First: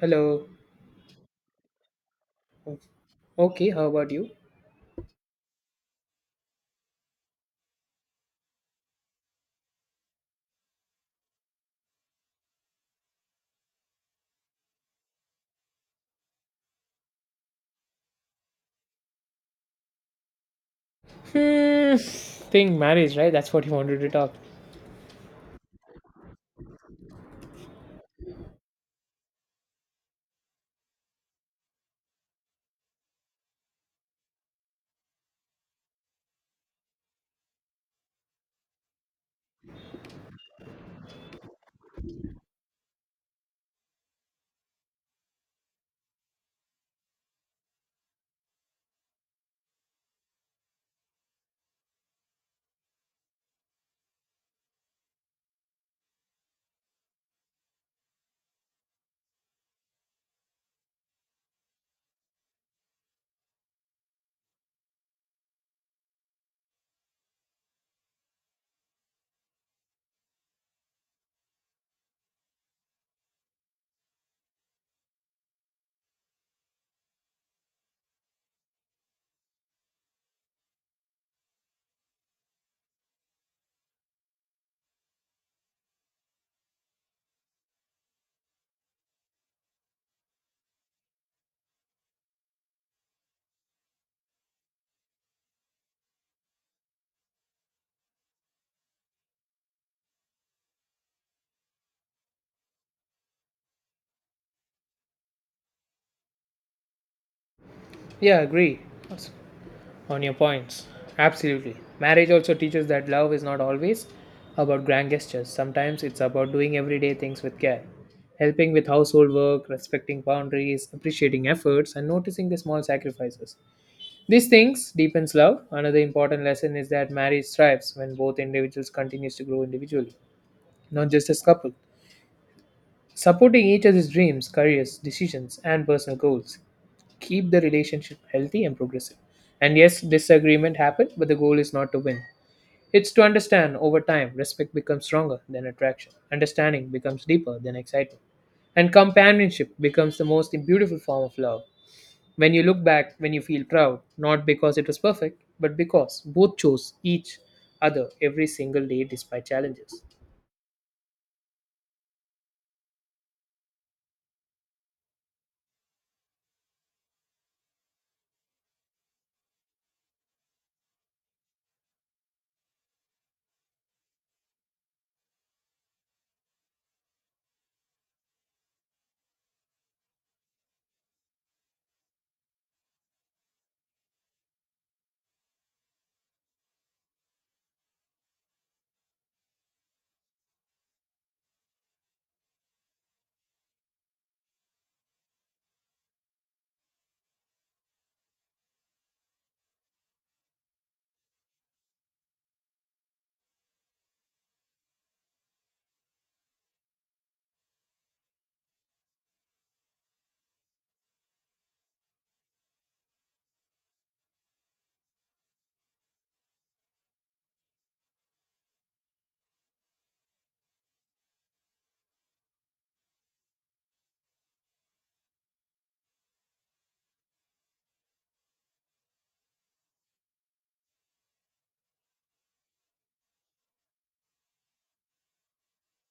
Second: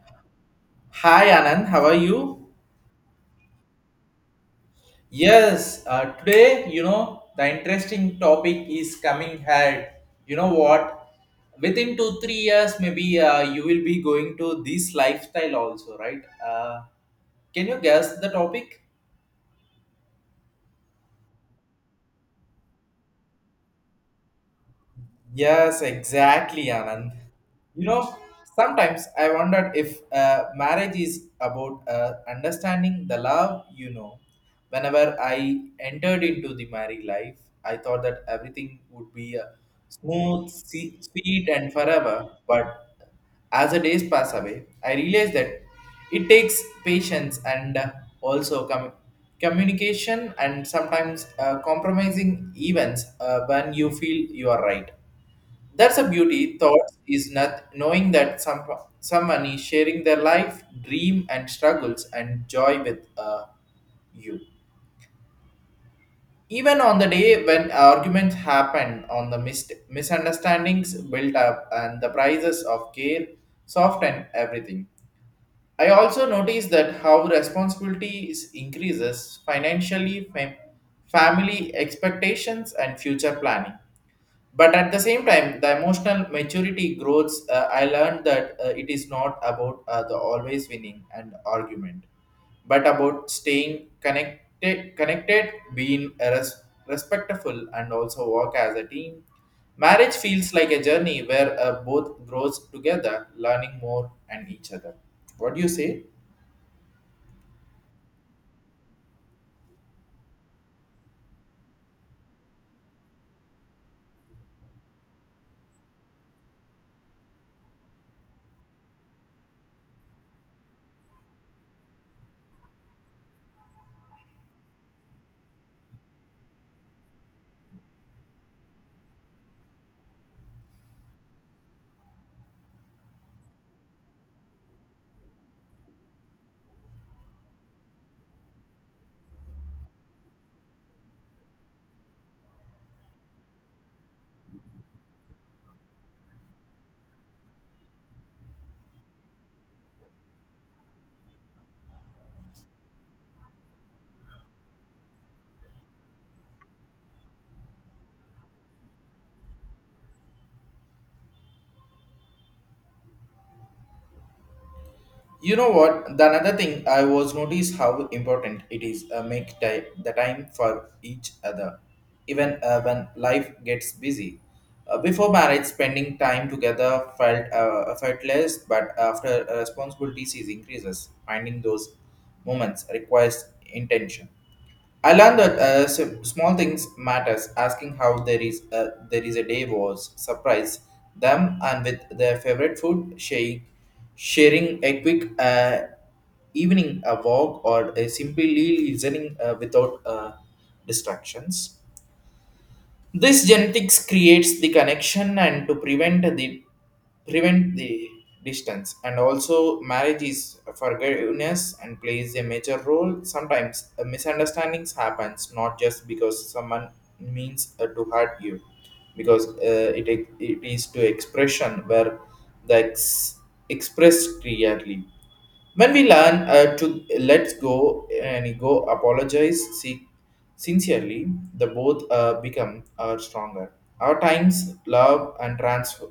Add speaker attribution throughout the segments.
Speaker 1: Hello.
Speaker 2: Hi Anand, how are you?
Speaker 1: Okay, how about you?
Speaker 2: Yes, today, you know, the interesting topic is coming ahead. You know what? Within two, 3 years, maybe you will be going to this lifestyle also, right? Can you guess the topic?
Speaker 1: Hmm. Think marriage, right? That's what you wanted to talk.
Speaker 2: Yes, exactly, Anand. You know, sometimes I wondered if marriage is about understanding the love you know. Whenever I entered into the married life, I thought that everything would be smooth, sweet, and forever. But as the days pass away, I realized that it takes patience and also communication and sometimes compromising events when you feel you are right. That's a beauty. Thoughts is not knowing that someone is sharing their life, dream, and struggles and joy with you. Even on the day when arguments happen, on the misunderstandings built up, and the prices of care soften everything. I also noticed that how responsibility is increases financially, family expectations, and future planning, but at the same time the emotional maturity grows. I learned that it is not about the always winning and argument, but about staying connected, being respectful and also work as a team. Marriage feels like a journey where both grows together, learning more and each other. What do you say?
Speaker 1: Yeah, agree. Awesome. On your points. Absolutely. Marriage also teaches that love is not always about grand gestures. Sometimes it's about doing everyday things with care, helping with household work, respecting boundaries, appreciating efforts, and noticing the small sacrifices. These things deepens love. Another important lesson is that marriage thrives when both individuals continues to grow individually, not just as couple. Supporting each other's dreams, careers, decisions, and personal goals keep the relationship healthy and progressive. And yes, disagreement happen, but the goal is not to win. It's to understand over time, respect becomes stronger than attraction, understanding becomes deeper than excitement, and companionship becomes the most beautiful form of love. When you look back, when you feel proud, not because it was perfect, but because both chose each other every single day despite challenges.
Speaker 2: You know what? The another thing I was noticed how important it is make the time for each other, even when life gets busy. Before marriage, spending time together felt less, but after responsibilities is increases, finding those moments requires intention. I learned that small things matters. Asking how there is a day was surprise them and with their favorite food, shake, sharing a quick evening a walk or a simply listening without distractions. This genetics creates the connection and to prevent the distance, and also marriage is forgiveness and plays a major role. Sometimes misunderstandings happens, not just because someone means to hurt you, because it is to expression where the ex- expressed clearly. When we learn to let go and go apologize seek sincerely, the both become stronger. Our times love and transfer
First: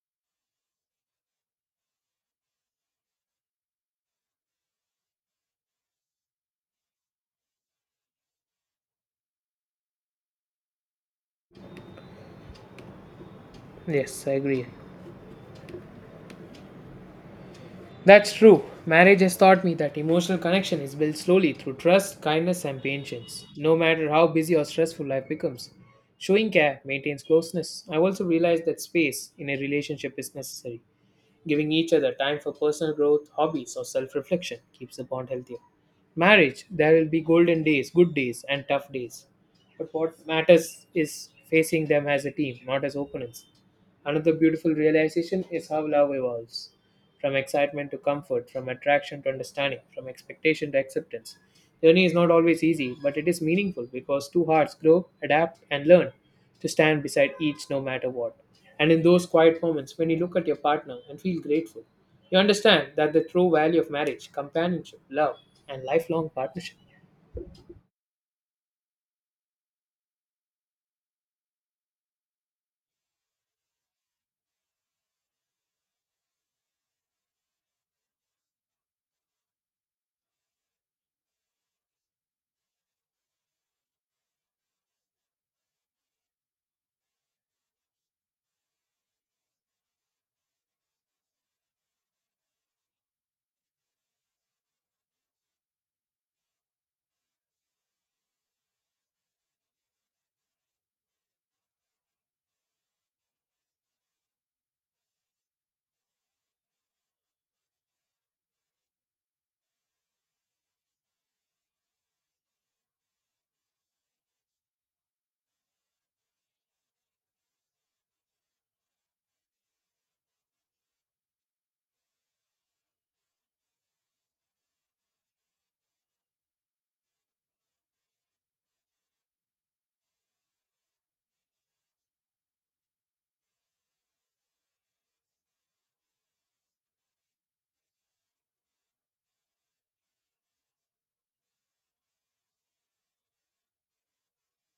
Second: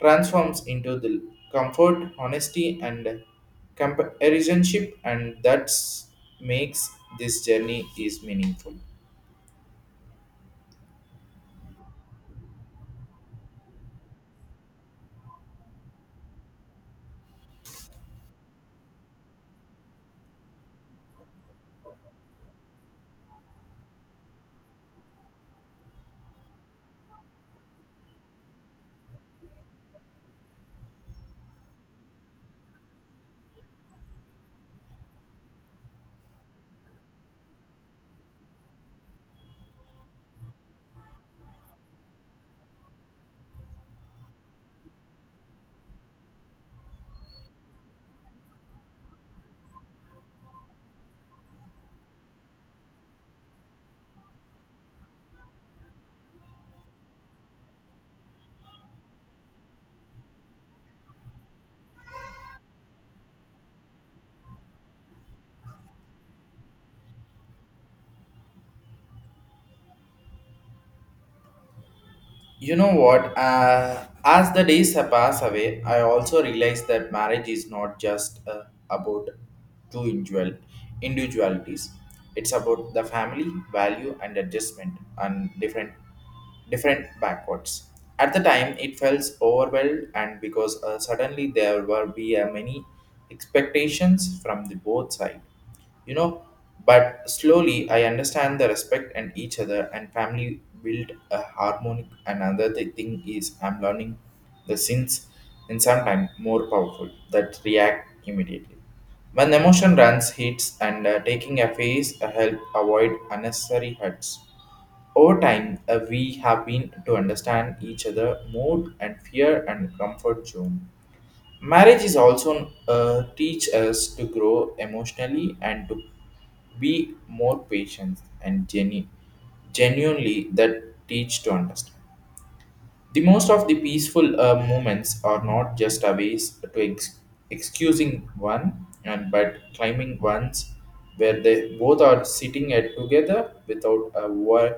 Speaker 2: transforms into the comfort, honesty, and companionship, and that makes this journey is meaningful.
Speaker 1: Yes, I agree. That's true. Marriage has taught me that emotional connection is built slowly through trust, kindness, and patience, no matter how busy or stressful life becomes. Showing care maintains closeness. I've also realized that space in a relationship is necessary. Giving each other time for personal growth, hobbies, or self reflection keeps the bond healthier. Marriage, there will be golden days, good days, and tough days. But what matters is facing them as a team, not as opponents. Another beautiful realization is how love evolves from excitement to comfort, from attraction to understanding, from expectation to acceptance. Journey is not always easy, but it is meaningful because two hearts grow, adapt, and learn to stand beside each no matter what. And in those quiet moments, when you look at your partner and feel grateful, you understand that the true value of marriage, companionship, love, and lifelong partnership.
Speaker 2: You know what? As the days pass away, I also realize that marriage is not just about two individualities. It's about the family value and adjustment and different backwards. At the time, it felt overwhelmed, and because suddenly there were be many expectations from the both side, you know. But slowly, I understand the respect and each other and family build a harmonic. Another the thing is, I'm learning the sins in some time more powerful that react immediately. When emotion runs, hits, and taking a phase help avoid unnecessary hurts. Over time, we have been to understand each other more and fear and comfort zone. Marriage is also teach us to grow emotionally and to be more patient and genuinely that teach to understand. The most of the peaceful movements are not just a ways to excusing one and but climbing ones where they both are sitting at together without a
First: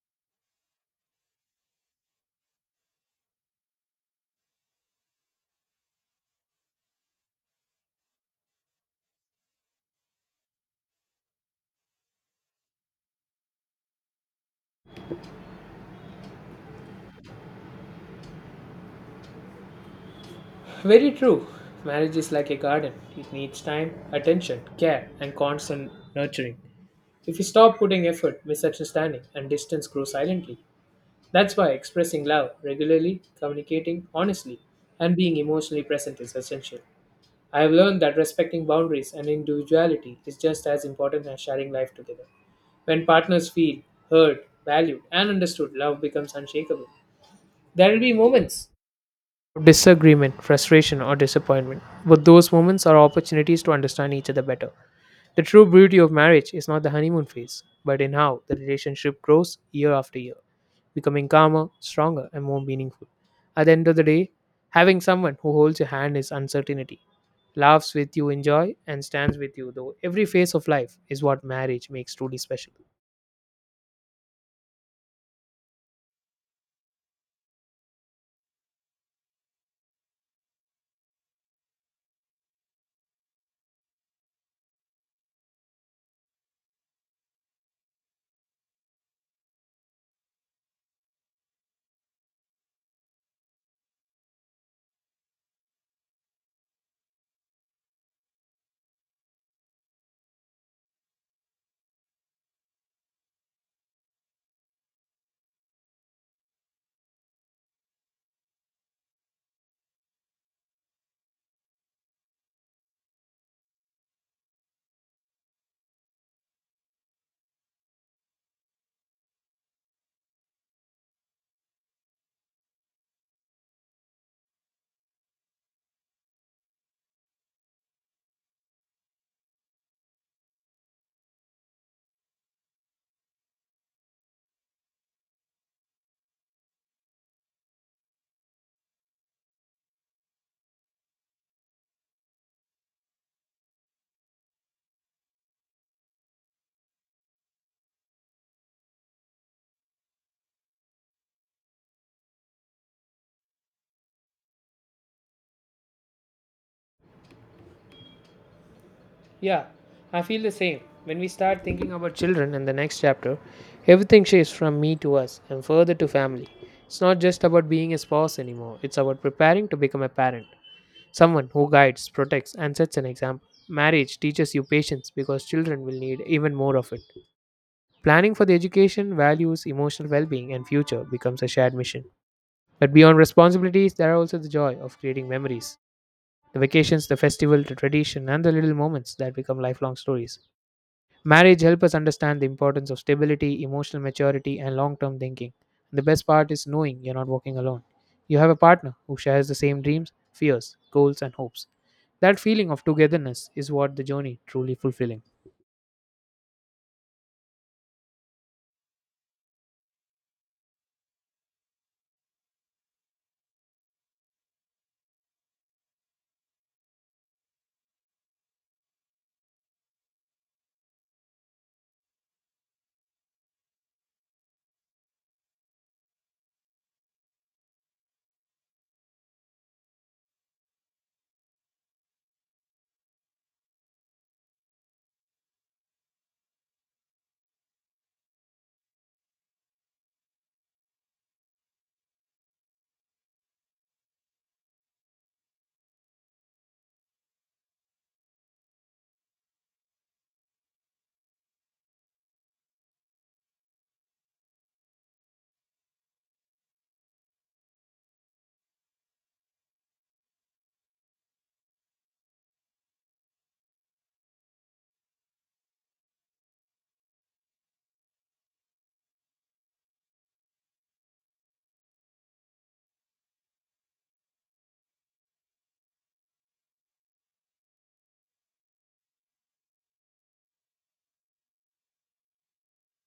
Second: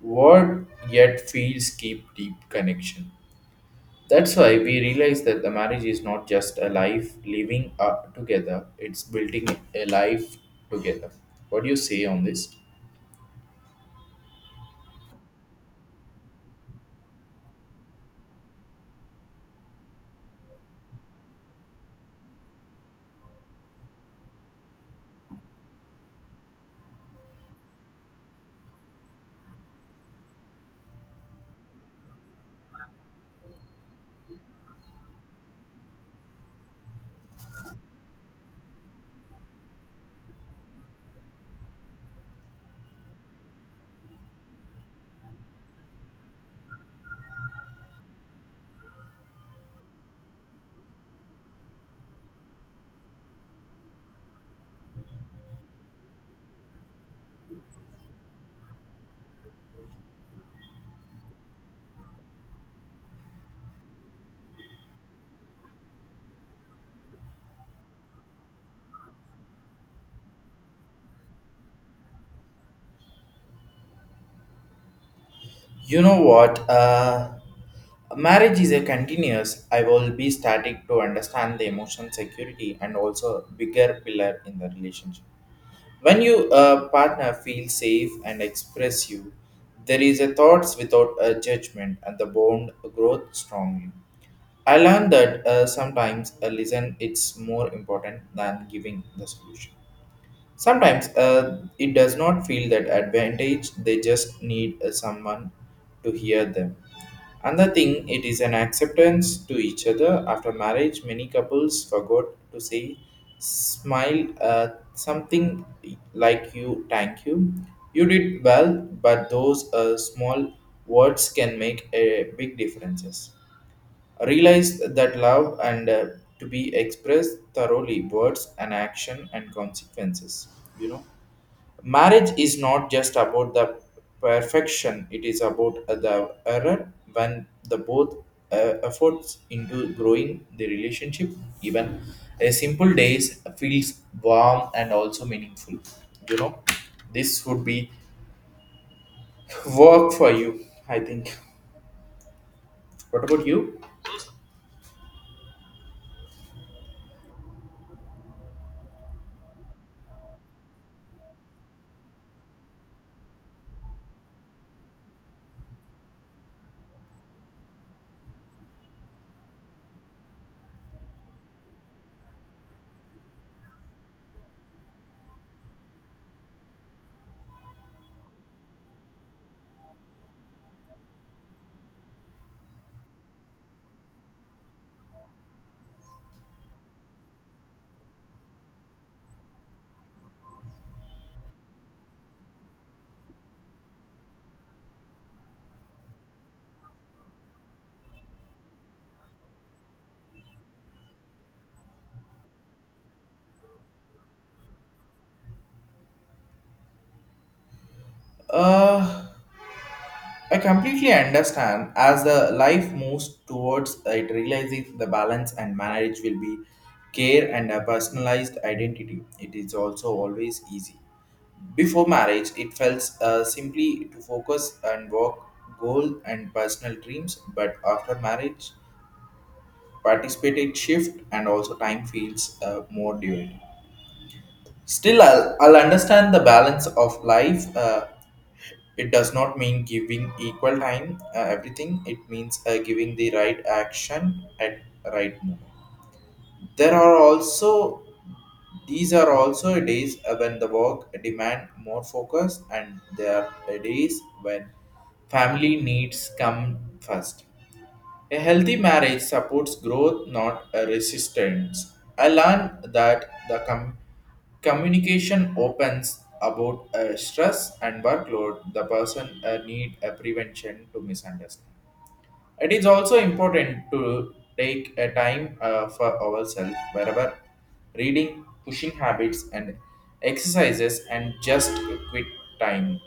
Speaker 2: word yet feels keep deep connection. That's why we realize that the marriage is not just a life living up together; it's building a life together. What do you say on this?
Speaker 1: Very true. Marriage is like a garden. It needs time, attention, care, and constant nurturing. If you stop putting effort, misunderstanding and distance grow silently. That's why expressing love regularly, communicating honestly, and being emotionally present is essential. I have learned that respecting boundaries and individuality is just as important as sharing life together. When partners feel heard, valued, and understood, love becomes unshakable. There will be moments of disagreement, frustration, or disappointment, but those moments are opportunities to understand each other better. The true beauty of marriage is not the honeymoon phase, but in how the relationship grows year after year, becoming calmer, stronger, and more meaningful. At the end of the day, having someone who holds your hand is uncertainty, laughs with you in joy, and stands with you though every phase of life is what marriage makes truly special.
Speaker 2: You know what? Marriage is a continuous. I will be starting to understand the emotion security and also bigger pillar in the relationship. When you partner feels safe and express you, there is a thoughts without a judgment and the bond growth strongly. I learned that sometimes a listen it's more important than giving the solution. Sometimes it does not feel that advantage, they just need someone to hear them. Another thing, it is an acceptance to each other. After marriage, many couples forgot to say, smile, something like you, thank you. You did well, but those small words can make a big differences, realized that love and to be expressed thoroughly words and action and consequences, you know. Marriage is not just about the perfection, it is about the error when the both uh, efforts into growing the relationship, even a simple days feels warm and also meaningful. You know, this would be work for you, I think. What about you?
Speaker 1: Yeah, I feel the same. When we start thinking about children in the next chapter, everything shifts from me to us and further to family. It's not just about being a spouse anymore, it's about preparing to become a parent. Someone who guides, protects, and sets an example. Marriage teaches you patience because children will need even more of it. Planning for the education, values, emotional well being, and future becomes a shared mission. But beyond responsibilities, there are also the joy of creating memories the vacations, the festival, the tradition, and the little moments that become lifelong stories. Marriage helps us understand the importance of stability, emotional maturity, and long term thinking. The best part is knowing you're not walking alone. You have a partner who shares the same dreams, fears, goals, and hopes. That feeling of togetherness is what the journey truly fulfilling.
Speaker 2: uh I completely understand as the life moves towards it realizing the balance and marriage will be care and a personalized identity. It is also always easy. Before marriage, it felt simply to focus and work goal and personal dreams, but after marriage, participated shift and also time feels more dual. Still, I'll understand the balance of life. It does not mean giving equal time everything. It means giving the right action at right moment. There are also These are also days when the work demand more focus, and there are days when family needs come first. A healthy marriage supports growth, not a resistance. I learned that the communication opens about stress and workload. The person need a prevention to misunderstand. It is also important to take a time for ourselves wherever reading, pushing habits and exercises and just quit time.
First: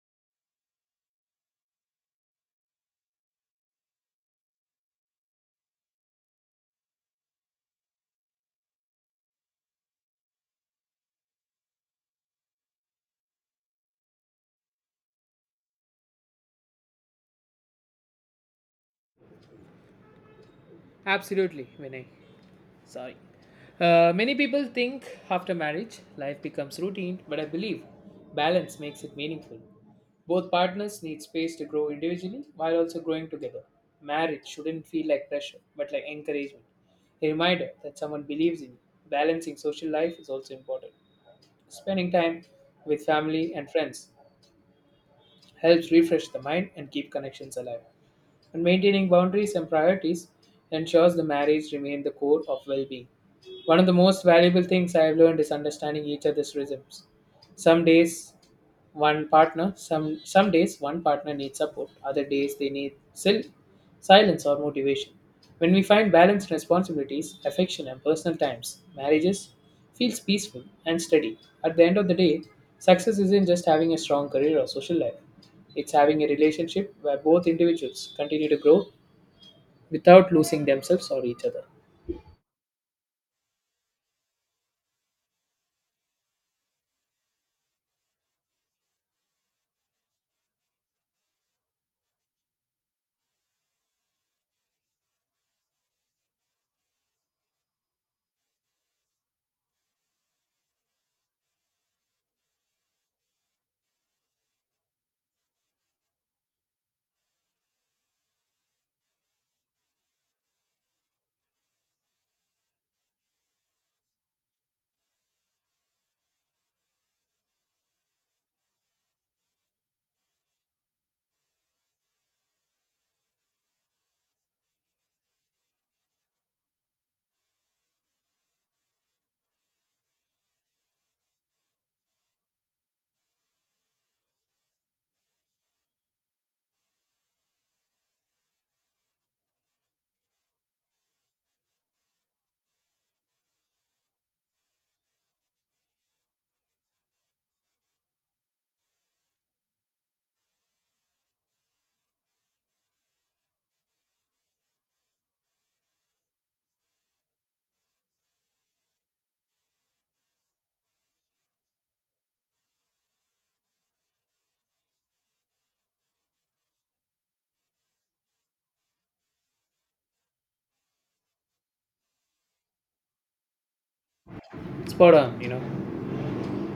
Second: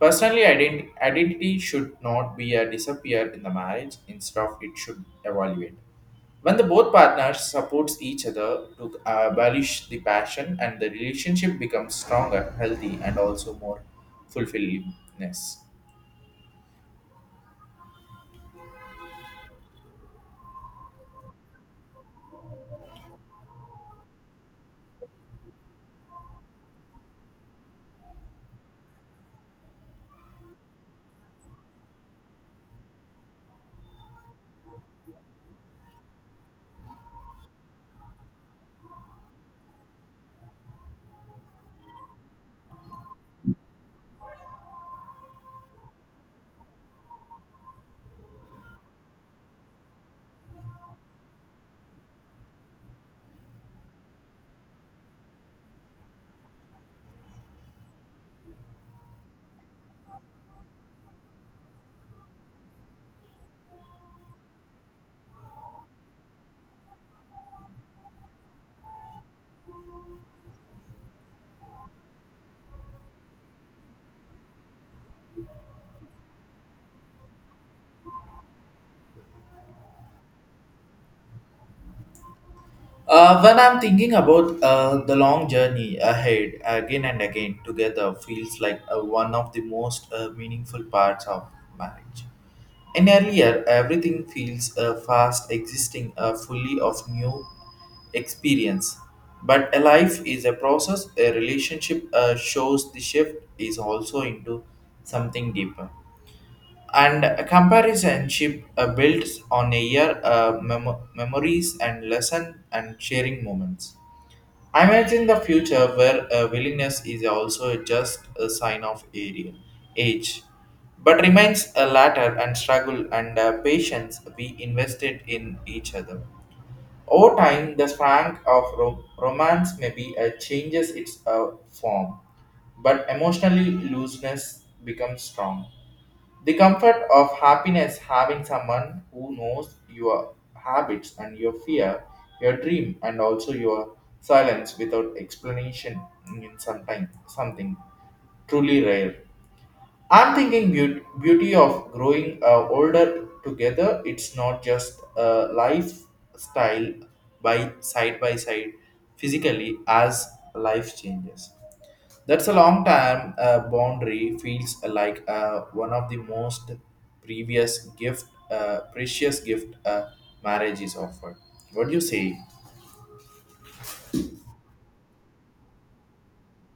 Speaker 2: Personally, identity should not be a disappear in the marriage. Instead of it should evaluate. When the both partners supports each other to abolish the passion and the relationship becomes stronger, healthy, and also more fulfillingness.
Speaker 1: Absolutely, Vinay. Sorry. Many people think after marriage, life becomes routine, but I believe balance makes it meaningful. Both partners need space to grow individually while also growing together. Marriage shouldn't feel like pressure, but like encouragement. A reminder that someone believes in you. Balancing social life is also important. Spending time with family and friends helps refresh the mind and keep connections alive and maintaining boundaries and priorities ensures the marriage remains the core of well-being. One of the most valuable things I have learned is understanding each other's rhythms. Some days one partner, some days one partner needs support, other days they need still. Silence or motivation. When we find balanced responsibilities, affection, and personal times, marriages feels peaceful and steady. At the end of the day, success isn't just having a strong career or social life. It's having a relationship where both individuals continue to grow without losing themselves or each other.
Speaker 2: When I'm thinking about the long journey ahead again and again together feels like one of the most meaningful parts of marriage. In earlier, everything feels fast, existing fully of new experience. But a life is a process. A relationship shows the shift is also into something deeper. And a companionship builds on a year memories and lesson and sharing moments. I imagine the future where willingness is also just a sign of area, age, but remains a latter and struggle and patience we invested in each other. Over time, the spark of romance may be changes its form, but emotionally looseness becomes strong. The comfort of happiness having someone who knows your habits and your fear, your dream, and also your silence without explanation in sometime something truly rare. I'm thinking beauty of growing older together. It's not just a lifestyle by side physically as life changes. That's a long time. Boundary feels like one of the most previous gift, precious gift marriage is offered. What do you say?
Speaker 1: Spot on, you know.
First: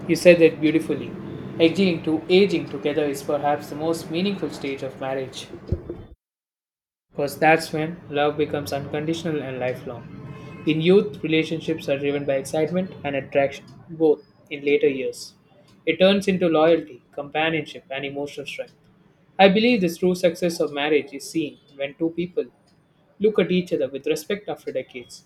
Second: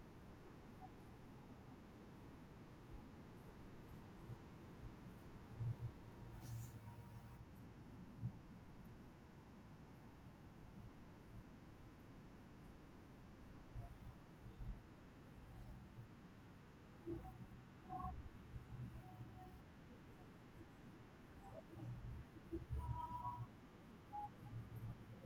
Speaker 1: You said that beautifully. Aging to aging together is perhaps the most meaningful stage of marriage. Because that's when love becomes unconditional and lifelong. In youth, relationships are driven by excitement and attraction, both in later years. It turns into loyalty, companionship, and emotional strength. I believe the true success of marriage is seen when two people look at each other with respect after decades.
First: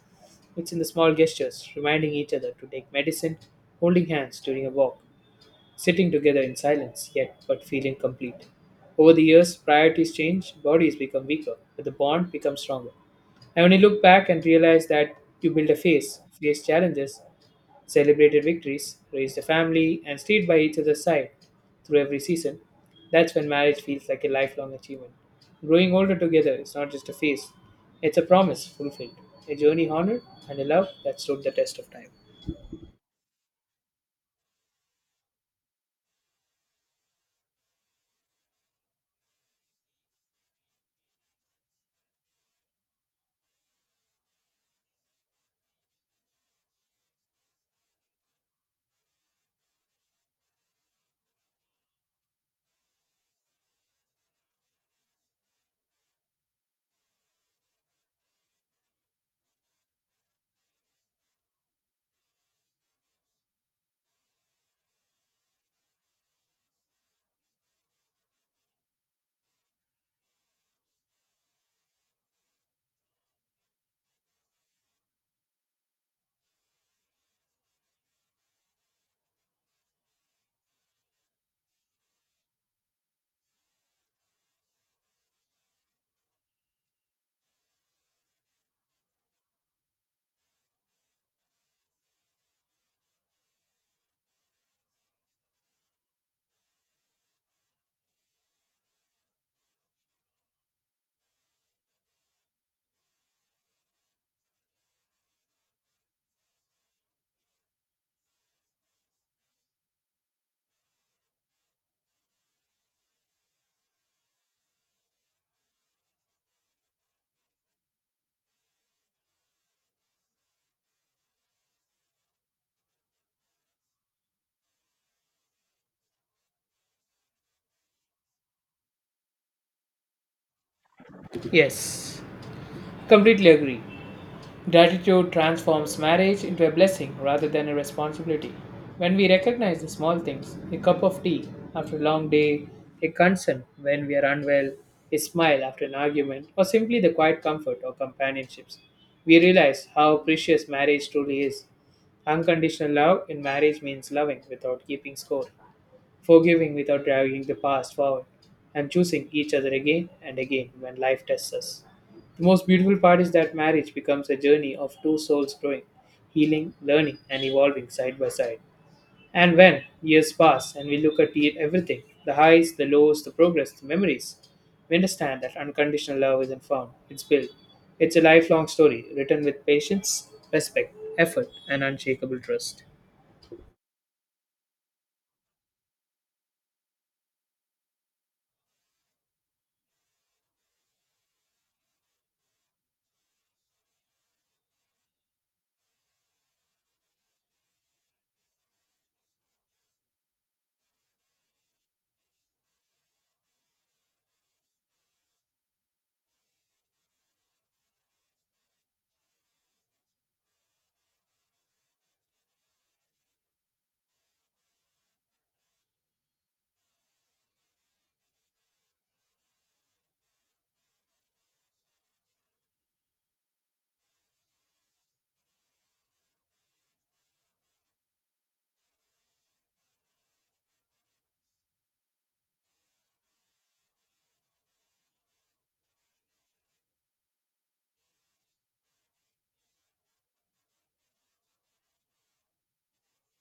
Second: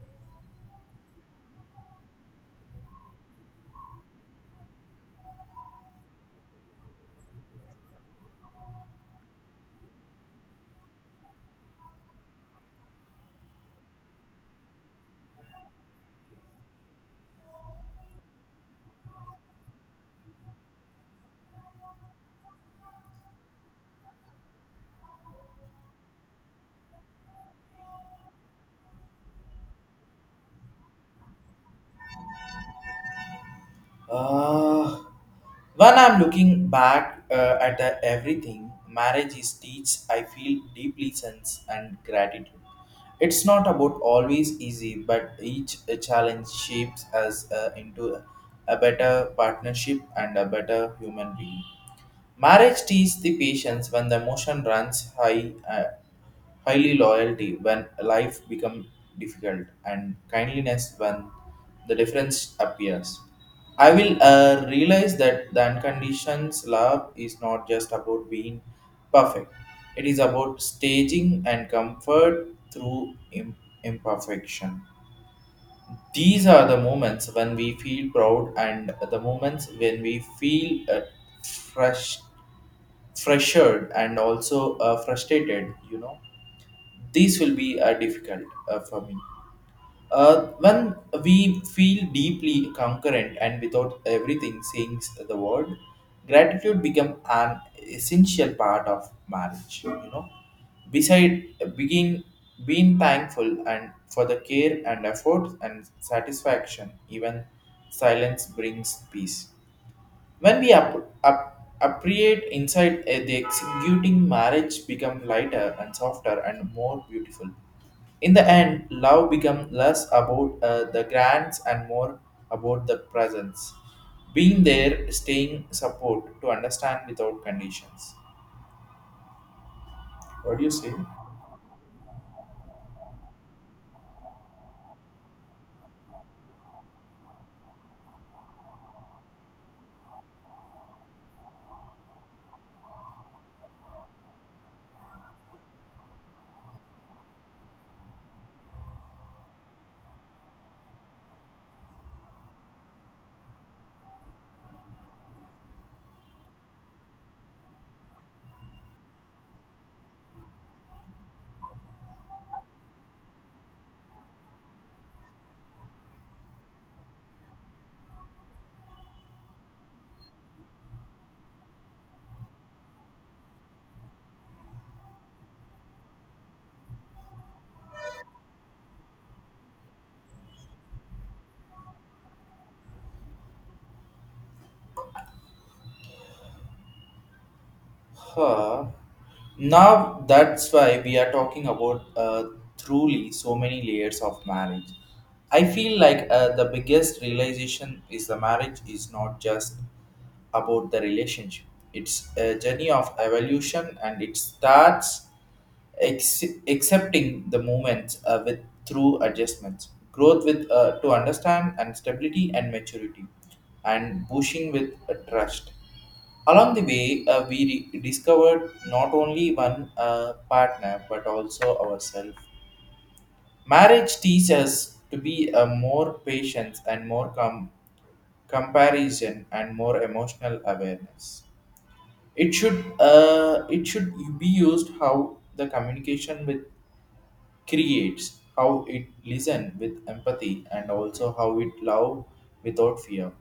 Speaker 1: It's in the small gestures, reminding each other to take medicine, holding hands during a walk, sitting together in silence yet but feeling complete. Over the years, priorities change, bodies become weaker, but the bond becomes stronger. And when you look back and realize that you built a face, faced challenges, celebrated victories, raised a family, and stayed by each other's side through every season, that's when marriage feels like a lifelong achievement. Growing older together is not just a phase, it's a promise fulfilled, a journey honored, and a love that stood the test of time.
Speaker 2: Uh, when I'm looking back at the everything, marriage is teach. I feel deeply sense and gratitude. It's not about always easy, but each challenge shapes us into a better partnership and a better human being. Marriage teaches the patience when the emotion runs high, highly loyalty when life becomes difficult, and kindliness when the difference appears. I will realize that the unconditioned love is not just about being perfect. It is about staging and comfort through imperfection. These are the moments when we feel proud and the moments when we feel fresh, freshered and also frustrated, you know. These will be difficult for me. When we feel deeply concurrent and without everything saying the word, gratitude become an essential part of marriage. You know, beside being being thankful and for the care and effort and satisfaction, even silence brings peace. When we appreciate inside the executing marriage become lighter and softer and more beautiful. In the end, love become less about the grants and more about the presence. Being there, staying support to understand without conditions. What do you say?
Speaker 1: Yes, completely agree. Gratitude transforms marriage into a blessing rather than a responsibility. When we recognize the small things, a cup of tea after a long day, a concern when we are unwell, a smile after an argument, or simply the quiet comfort of companionships, we realize how precious marriage truly is. Unconditional love in marriage means loving without keeping score forgiving without dragging the past forward, and choosing each other again and again when life tests us. The most beautiful part is that marriage becomes a journey of two souls growing, healing, learning, and evolving side by side. And when years pass and we look at everything the highs, the lows, the progress, the memories we understand that unconditional love isn't found, it's built. It's a lifelong story written with patience, respect, effort, and unshakable trust.
Speaker 2: Huh. Now that's why we are talking about truly so many layers of marriage. I feel like the biggest realization is the marriage is not just about the relationship. It's a journey of evolution and it starts accepting the movements with through adjustments, growth with to understand and stability and maturity, and pushing with trust. Along the way, we discovered not only one partner but also ourselves. Marriage teaches us to be a more patient and more comparison and more emotional awareness. It should be used how the communication with creates, how it listen with empathy, and also how it love without fear.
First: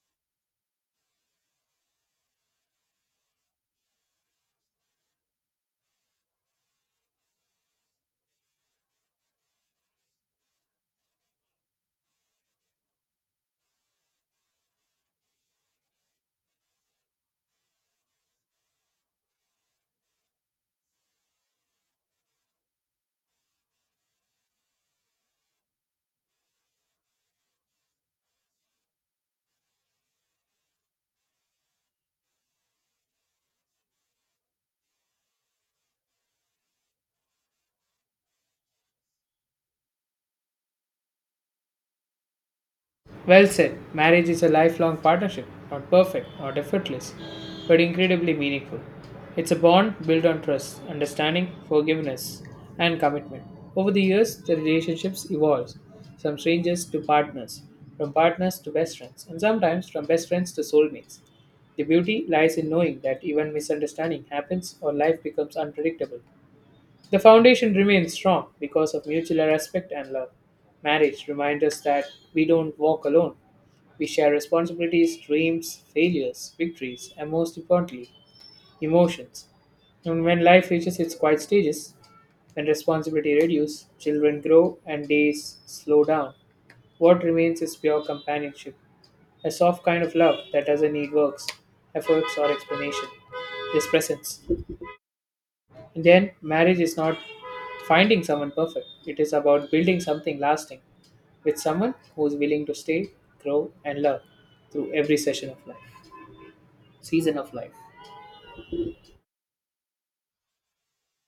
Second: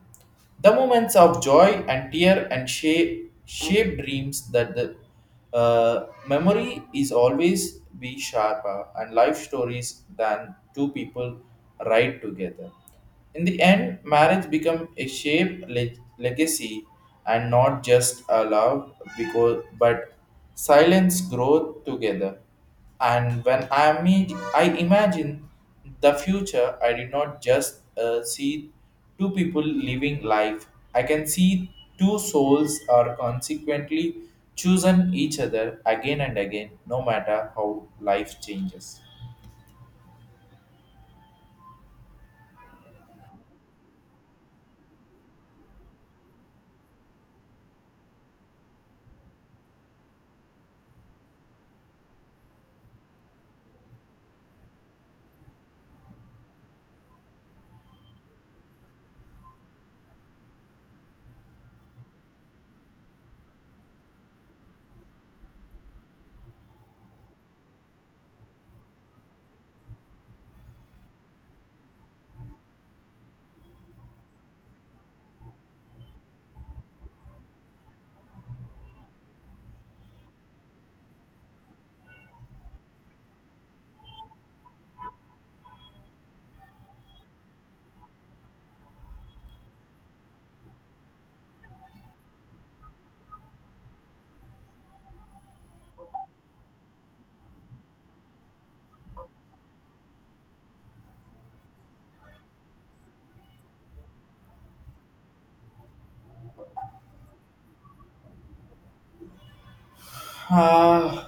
Speaker 2: The moments of joy and tear and shape dreams that the memory is always be sharper and life stories than two people write together. In the end, marriage become a shape legacy and not just a love because but silence growth together. And when I, I imagine the future, I did not just see two people living life. I can see two souls are consequently chosen each other again and again, no matter how life changes.
Speaker 1: Well said. Marriage is a lifelong partnership, not perfect, not effortless, but incredibly meaningful. It's a bond built on trust, understanding, forgiveness, and commitment. Over the years, the relationships evolve from strangers to partners, from partners to best friends, and sometimes from best friends to soulmates. The beauty lies in knowing that even misunderstanding happens or life becomes unpredictable. The foundation remains strong because of mutual respect and love. Marriage reminds us that we don't walk alone. We share responsibilities, dreams, failures, victories, and most importantly, emotions. And when life reaches its quiet stages, when responsibility reduces, children grow, and days slow down, what remains is pure companionship, a soft kind of love that doesn't need works, efforts, or explanation, just presence. Then, marriage is not finding someone perfect, it is about building something lasting with someone who is willing to stay, grow, and love through every session of life, season of life.
Speaker 2: Uh,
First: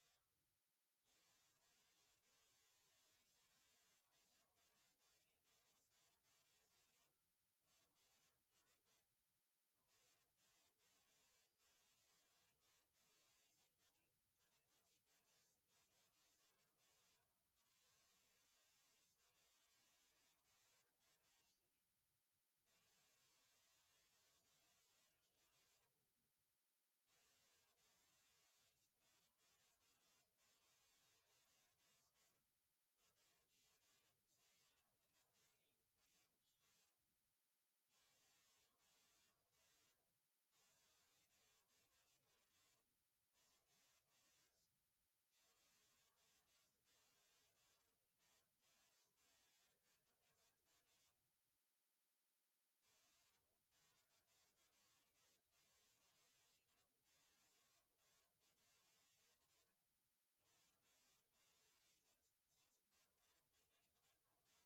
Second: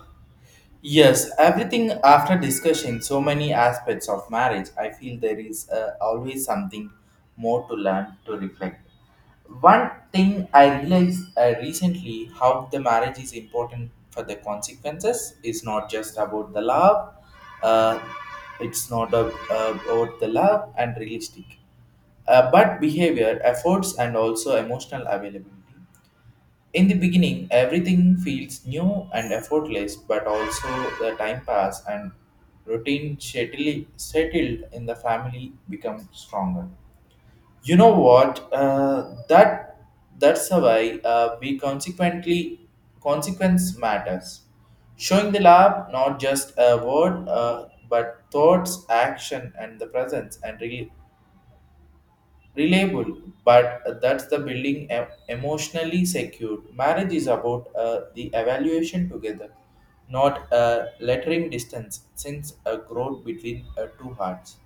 Speaker 2: yes, everything after discussing so many aspects of marriage, I feel there is always something more to learn to reflect. One thing I realized recently how the marriage is important for the consequences is not just about the love, uh, it's not a, about the love and realistic, but behavior, efforts, and also emotional availability. In the beginning, everything feels new and effortless, but also the time pass and routine settled in the family become stronger. You know what? That's why we consequently consequence matters. Showing the lab not just a word, but thoughts, action, and the presence and reliable but that's the building emotionally secured marriage is about the evaluation together not lettering distance since a growth between two hearts.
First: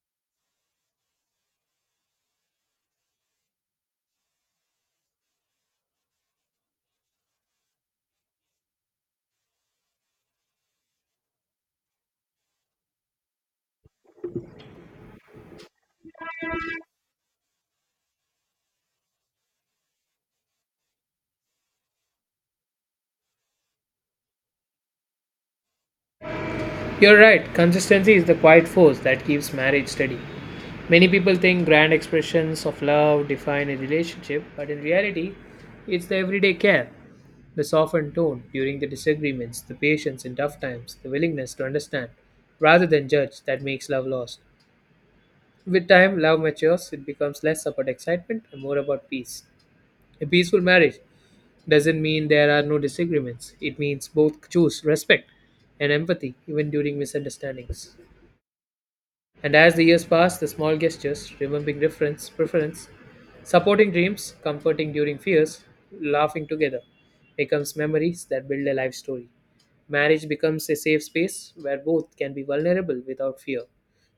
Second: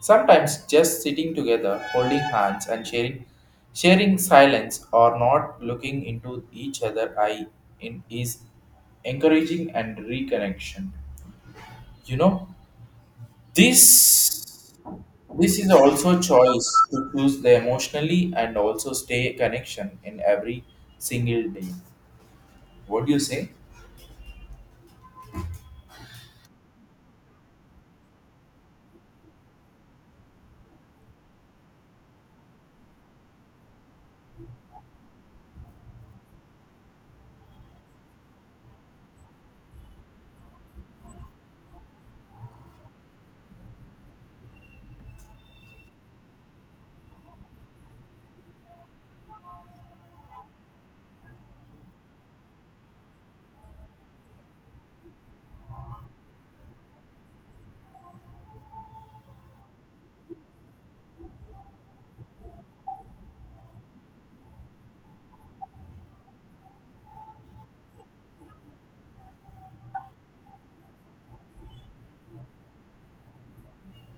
Speaker 2: Sometimes just sitting together holding hands and sharing silence or not looking into each other eye in is encouraging and reconnection. You know, this this is also choice to choose the emotionally and also stay connection in every single day. What do you say?
Speaker 1: You're right, consistency is the quiet force that keeps marriage steady. Many people think grand expressions of love define a relationship, but in reality, it's the everyday care, the softened tone during the disagreements, the patience in tough times, the willingness to understand rather than judge that makes love last. With time, love matures. It becomes less about excitement and more about peace. A peaceful marriage doesn't mean there are no disagreements. It means both choose respect and empathy even during misunderstandings. And as the years pass, the small gestures, remembering reference, preference, supporting dreams, comforting during fears, laughing together, becomes memories that build a life story. Marriage becomes a safe space where both can be vulnerable without fear,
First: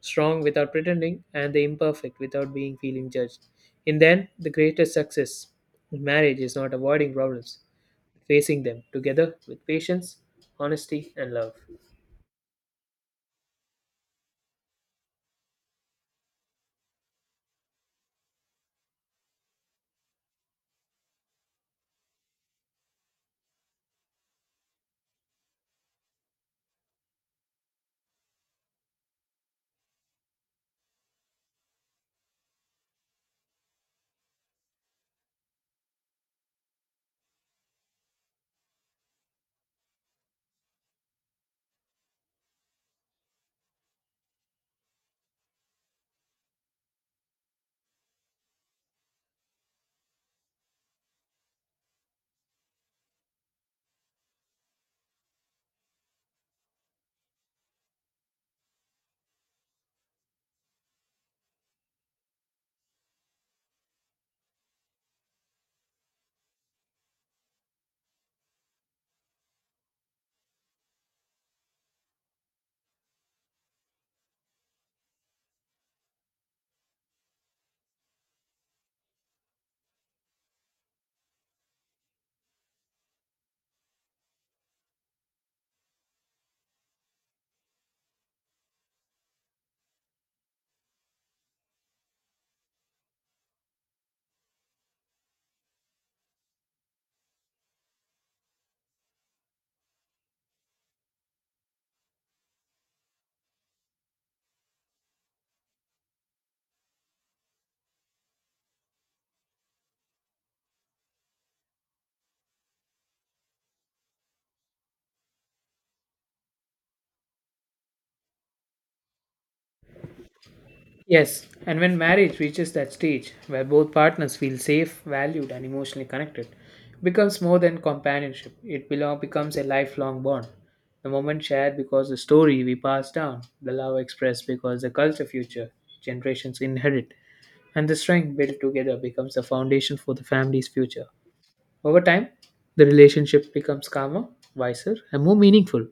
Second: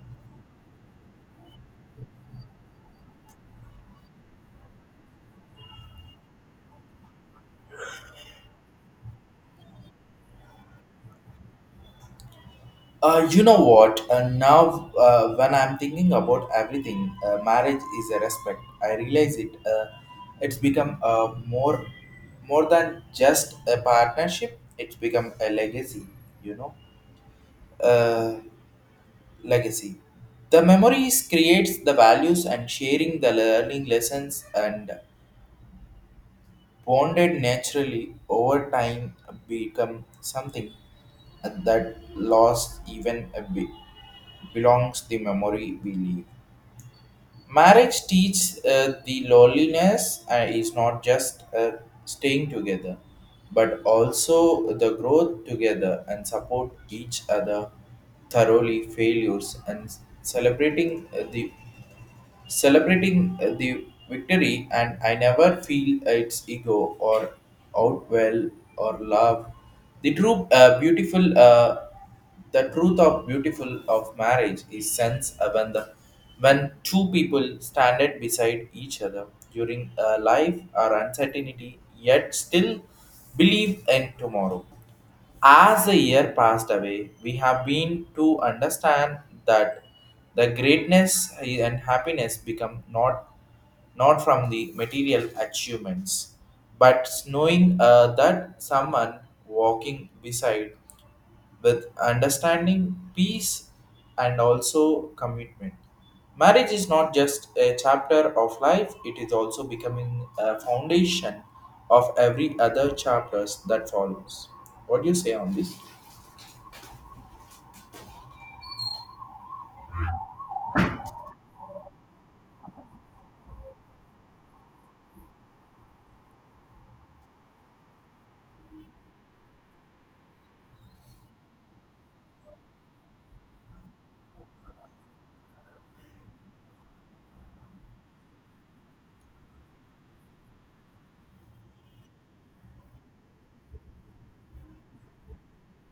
Speaker 1: strong without pretending, and the imperfect without being feeling judged. In the end, the greatest success in marriage is not avoiding problems, facing them together with patience, honesty, and love.
Speaker 2: You know what? Now, when I'm thinking about everything, marriage is a respect. I realize it. It's become more than just a partnership. It's become a legacy. You know. Uh, Legacy. The memories creates the values and sharing the learning lessons and bonded naturally over time become something that lost even a bit belongs the memory we leave. Marriage teaches the loneliness is not just staying together, but also the growth together and support each other thoroughly failures and celebrating the victory. And I never feel its ego or outwell or love. The true beautiful the truth of beautiful of marriage is sense when two people standed beside each other during life or uncertainty yet still believe in tomorrow. As the year passed away, we have been to understand that the greatness and happiness become not from the material achievements, but knowing that someone walking beside with understanding, peace, and also commitment. Marriage is not just a chapter of life, it is also becoming a foundation of every other chapters that follows. What do you say on this?
Speaker 1: Yes, and when marriage reaches that stage where both partners feel safe, valued, and emotionally connected, it becomes more than companionship. It belong, becomes a lifelong bond. The moment shared because the story we pass down, the love expressed because the culture future generations inherit, and the strength built together becomes the foundation for the family's future. Over time, the relationship becomes calmer, wiser, and more meaningful.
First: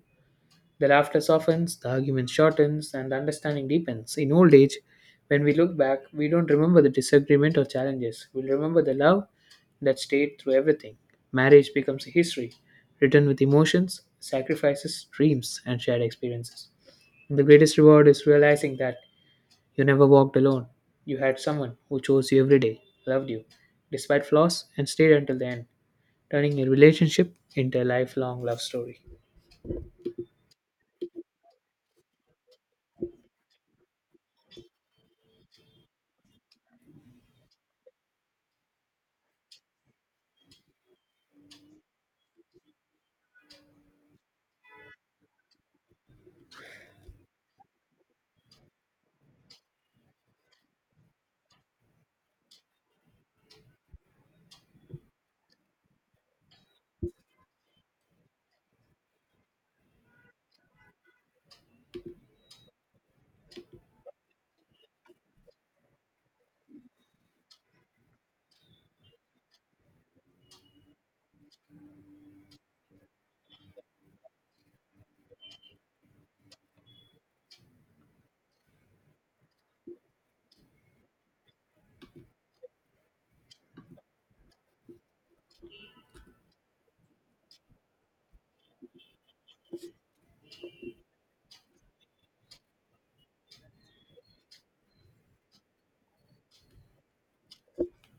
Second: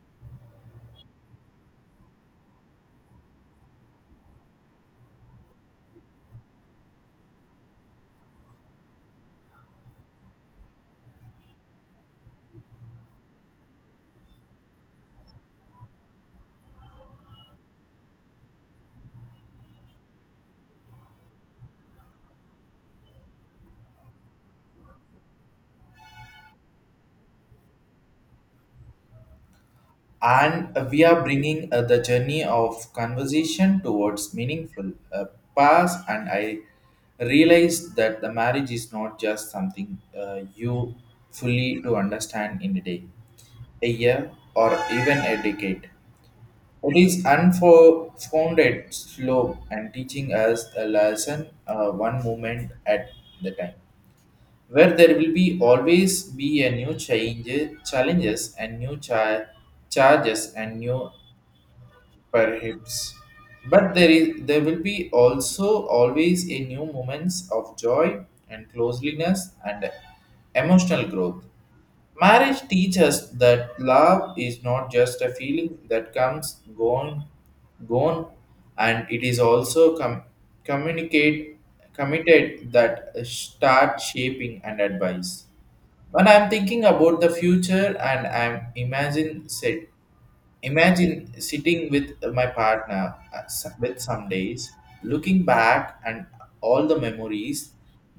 Speaker 1: The laughter softens, the argument shortens, and understanding deepens. In old age, when we look back, we don't remember the disagreement or challenges. We'll remember the love that stayed through everything. Marriage becomes a history, written with emotions, sacrifices, dreams, and shared experiences. The greatest reward is realizing that you never walked alone. You had someone who chose you every day, loved you, despite flaws, and stayed until the end, turning a relationship into a lifelong love story.
Speaker 2: And we are bringing the journey of conversation towards meaningful past. And I realized that the marriage is not just something you fully to understand in a day, a year, or even a decade. It is unfounded slow and teaching us a lesson, one moment at the time, where there will be always be a new change, challenges and new charges and new perhaps. But there will be also always a new moments of joy and closeliness and emotional growth. Marriage teaches that love is not just a feeling that comes gone and it is also communicate committed that start shaping and advice. When I'm thinking about the future and I'm imagine set imagine sitting with my partner with some days, looking back and all the memories,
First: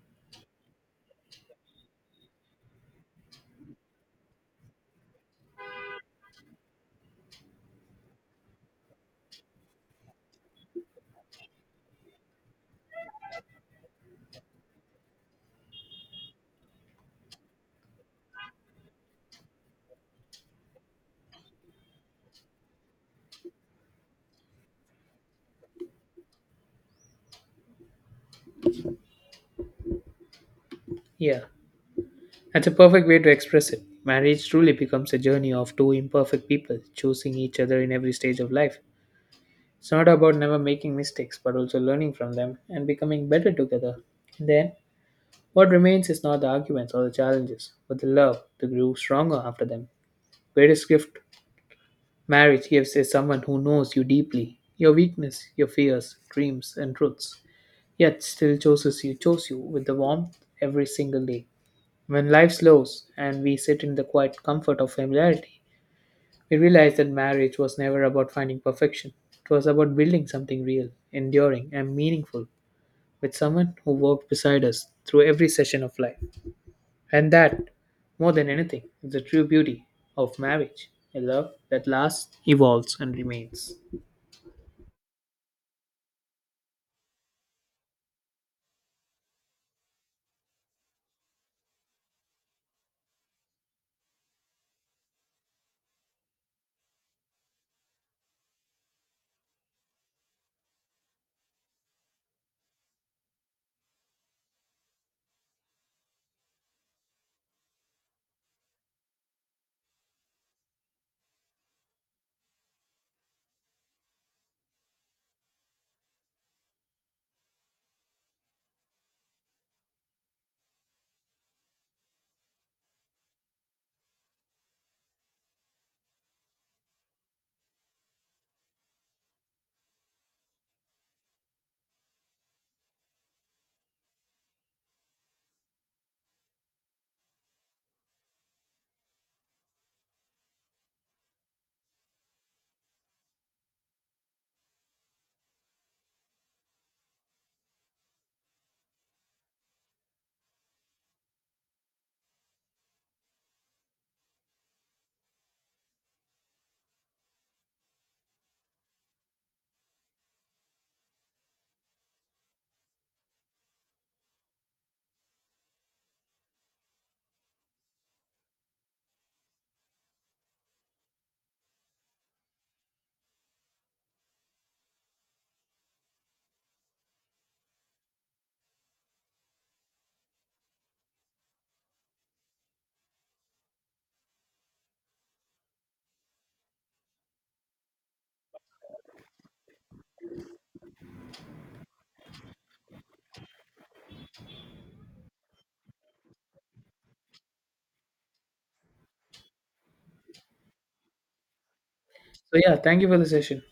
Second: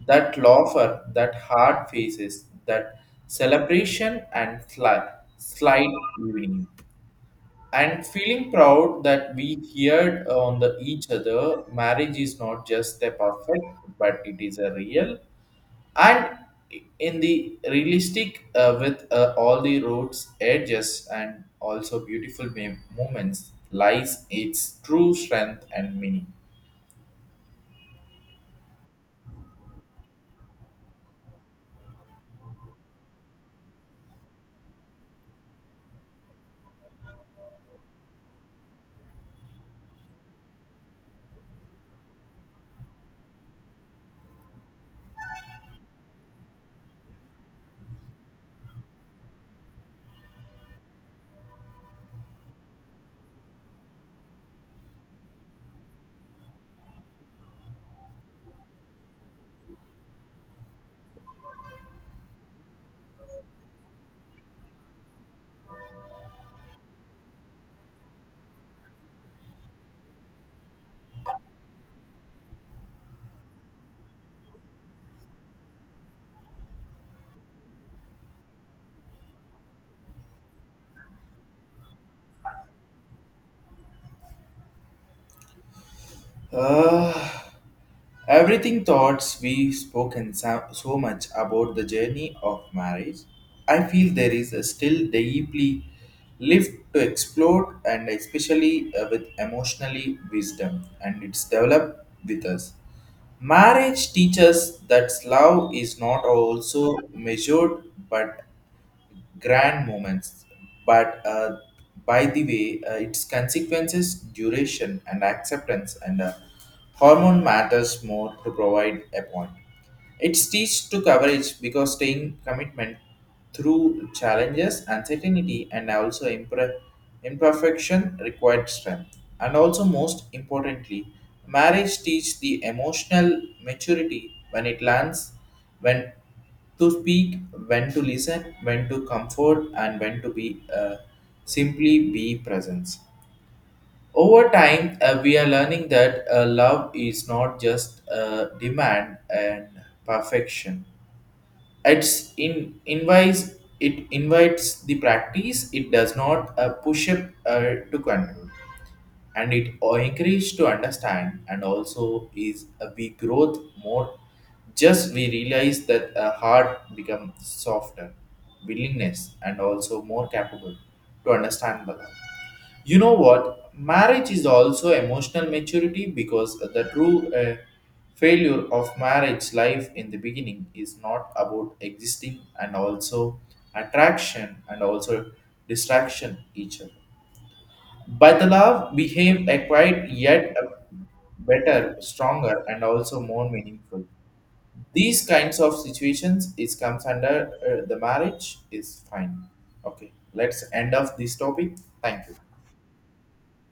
Speaker 2: that laughter, that hard faces, that celebration and slight evening, and feeling proud that we heard on the each other. Marriage is not just a perfect, but it is a real and in the realistic with all the roads edges and also beautiful moments lies its true strength and meaning.
Speaker 1: Yeah. That's a perfect way to express it. Marriage truly becomes a journey of two imperfect people choosing each other in every stage of life. It's not about never making mistakes, but also learning from them and becoming better together. And then, what remains is not the arguments or the challenges, but the love that grew stronger after them. Greatest gift marriage gives is someone who knows you deeply, your weakness, your fears, dreams, and truths, yet still chooses you, chose you with the warmth every single day. When life slows and we sit in the quiet comfort of familiarity, we realize that marriage was never about finding perfection. It was about building something real, enduring, and meaningful with someone who walked beside us through every session of life. And that, more than anything, is the true beauty of marriage a love that lasts, evolves, and remains.
Speaker 2: Ah. Everything thoughts we spoken so much about the journey of marriage, I feel there is a still deeply left to explore and especially with emotionally wisdom and it's developed with us. Marriage teaches that love is not also measured but grand moments, but by the way, its consequences, duration, and acceptance, and hormone matters more to provide a point. It's teach to coverage because staying commitment through challenges, uncertainty, and also imperfection required strength. And also, most importantly, marriage teach the emotional maturity when it lands, when to speak, when to listen, when to comfort, and when to be simply be presence. Over time, we are learning that love is not just a demand and perfection. It's in invites it invites the practice. It does not push up to control and it encouraged to understand. And also is we growth more just we realize that a heart become softer, willingness and also more capable to understand the love. You know what, marriage is also emotional maturity because the true failure of marriage life in the beginning is not about existing and also attraction and also distraction each other. Baitalav behave acquired yet a better, stronger, and also more meaningful. These kinds of situations is comes under the marriage is fine. Okay, let's end of this topic. Thank you.
Speaker 1: So, yeah, thank you for the session.